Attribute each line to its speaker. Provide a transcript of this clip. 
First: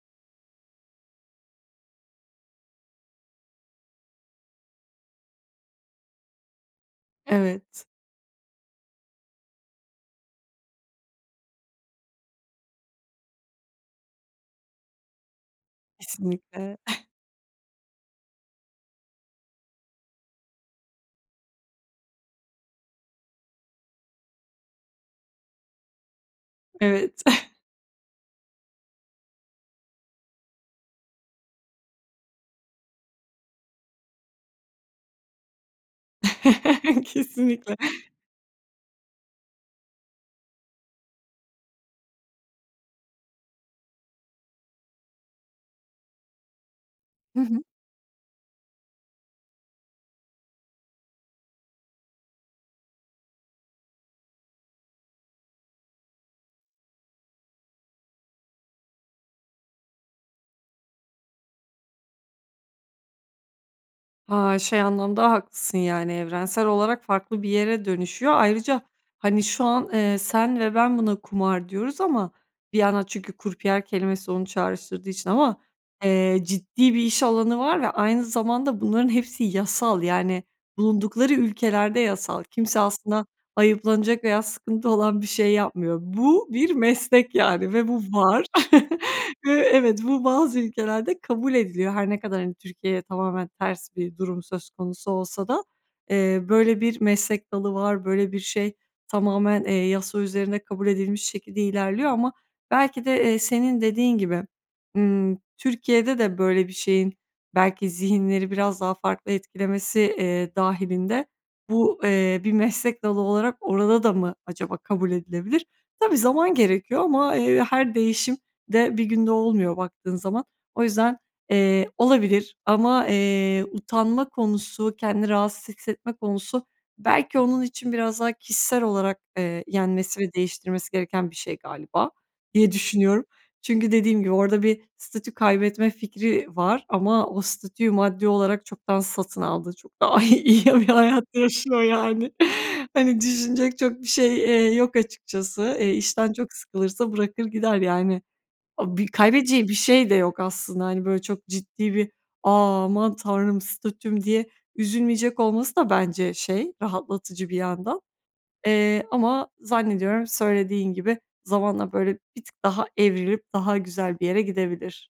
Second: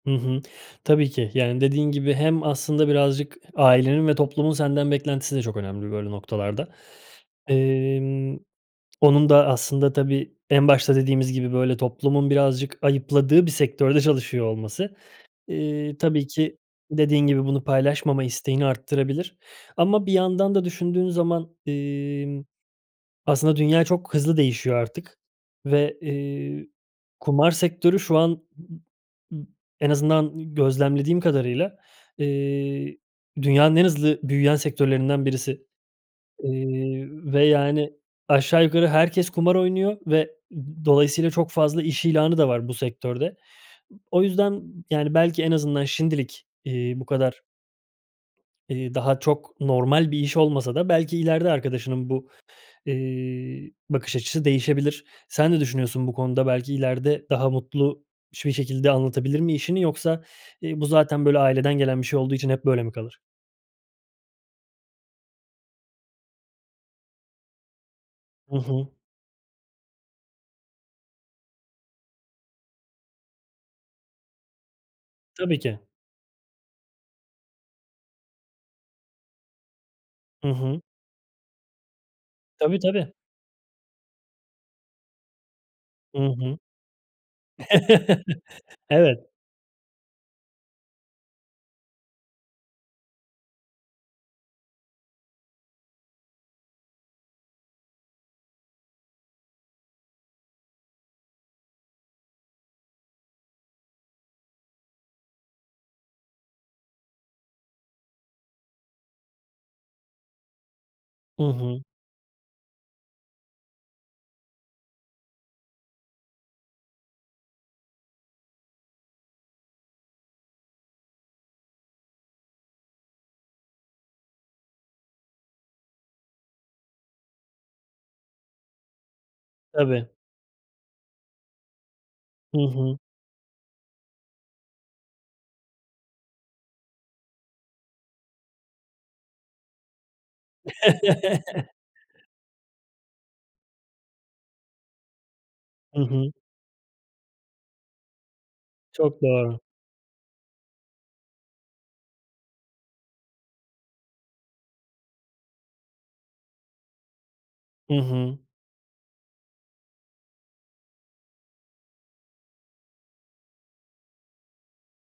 Speaker 1: Hı hı. Tabii ki, yani dediğin gibi hem aslında birazcık ailenin ve toplumun senden beklentisi de çok önemli böyle noktalarda.
Speaker 2: Evet.
Speaker 1: Emm, onun da aslında tabii en başta dediğimiz gibi böyle toplumun birazcık ayıpladığı bir sektörde çalışıyor olması, eee, tabii ki
Speaker 2: Kesinlikle.
Speaker 1: dediğin gibi bunu paylaşmama isteğini arttırabilir. Ama bir yandan da düşündüğün zaman, imm, aslında dünya çok hızlı değişiyor artık ve, eee,
Speaker 2: Evet.
Speaker 1: kumar sektörü şu an m m en azından gözlemlediğim kadarıyla, eee, dünyanın en hızlı büyüyen sektörlerinden birisi, iii, ve
Speaker 2: Kesinlikle.
Speaker 1: yani aşağı yukarı herkes kumar oynuyor ve, ııı, dolayısıyla çok fazla iş ilanı da var bu sektörde. B o yüzden yani belki en azından şimdilik, iii, bu
Speaker 2: Hı
Speaker 1: kadar
Speaker 2: hı.
Speaker 1: Eee, daha çok normal bir iş olmasa da belki ileride arkadaşının bu, eee, bakış açısı değişebilir. Sen ne düşünüyorsun bu konuda belki ileride daha mutlu biş bir şekilde anlatabilir mi işini yoksa, eee, bu zaten, böyle, aileden gelen bir şey olduğu için hep böyle mi kalır?
Speaker 2: Ha, şey anlamda haklısın. Yani evrensel olarak farklı bir yere dönüşüyor.
Speaker 1: Hı
Speaker 2: Ayrıca,
Speaker 1: hı.
Speaker 2: hani, şu an, eee, sen ve ben buna "kumar" diyoruz ama bir yana çünkü krupiye kelimesi onu çağrıştırdığı için ama,
Speaker 1: Tabii ki.
Speaker 2: eee, ciddi bir iş alanı var ve aynı zamanda bunların hepsi yasal. Yani
Speaker 1: Hı hı.
Speaker 2: bulundukları ülkelerde yasal. Kimse
Speaker 1: Tabii tabii.
Speaker 2: aslında ayıplanacak veya sıkıntı olan bir şey yapmıyor.
Speaker 1: Hı
Speaker 2: Bu
Speaker 1: hı.
Speaker 2: bir meslek yani ve bu var.
Speaker 1: Evet.
Speaker 2: Eee, evet, bu bazı ülkelerde kabul ediliyor. Her ne kadar hani Türkiye'ye tamamen ters bir durum söz konusu olsa da, eee, böyle bir meslek dalı var. Böyle bir şey tamamen, eee, yasa üzerinde kabul edilmiş şekilde ilerliyor ama belki de, eee, senin dediğin gibi, ımm, Türkiye'de de böyle bir şeyin belki zihinleri biraz daha farklı etkilemesi, eee, dâhilinde
Speaker 1: Hı hı.
Speaker 2: bu, eee, bir meslek dalı olarak orada da mı acaba kabul edilebilir? Tabii, zaman gerekiyor ama, eee, her değişim de 1 günde olmuyor baktığın zaman. O yüzden, eee, olabilir ama, eee, utanma konusu, kendini rahatsız hissetme konusu belki onun için biraz daha kişisel olarak, eee,
Speaker 1: Tabii.
Speaker 2: yenmesi ve değiştirmesi gereken bir şey galiba
Speaker 1: Hı
Speaker 2: diye
Speaker 1: hı.
Speaker 2: düşünüyorum. Çünkü dediğim gibi orada bir statü kaybetme fikri var ama o statüyü maddi olarak çoktan satın aldı, çok daha iyi iyi bir hayat yaşıyor yani. Hani düşünecek çok bir şey, eee, yok açıkçası. Eee,
Speaker 1: Hı hı.
Speaker 2: işten çok sıkılırsa bırakır gider yani. A bir a
Speaker 1: Çok doğru.
Speaker 2: kaybedeceği bir şey de yok aslında. Hani böyle çok ciddi bir "A, aman tanrım! Statüm!" diye üzülmeyecek olması da bence, şey, rahatlatıcı bir
Speaker 1: Hı
Speaker 2: yandan.
Speaker 1: hı.
Speaker 2: Eee, ama zannediyorum söylediğin gibi zamanla böyle bir tık daha evrilip daha güzel bir yere gidebilir.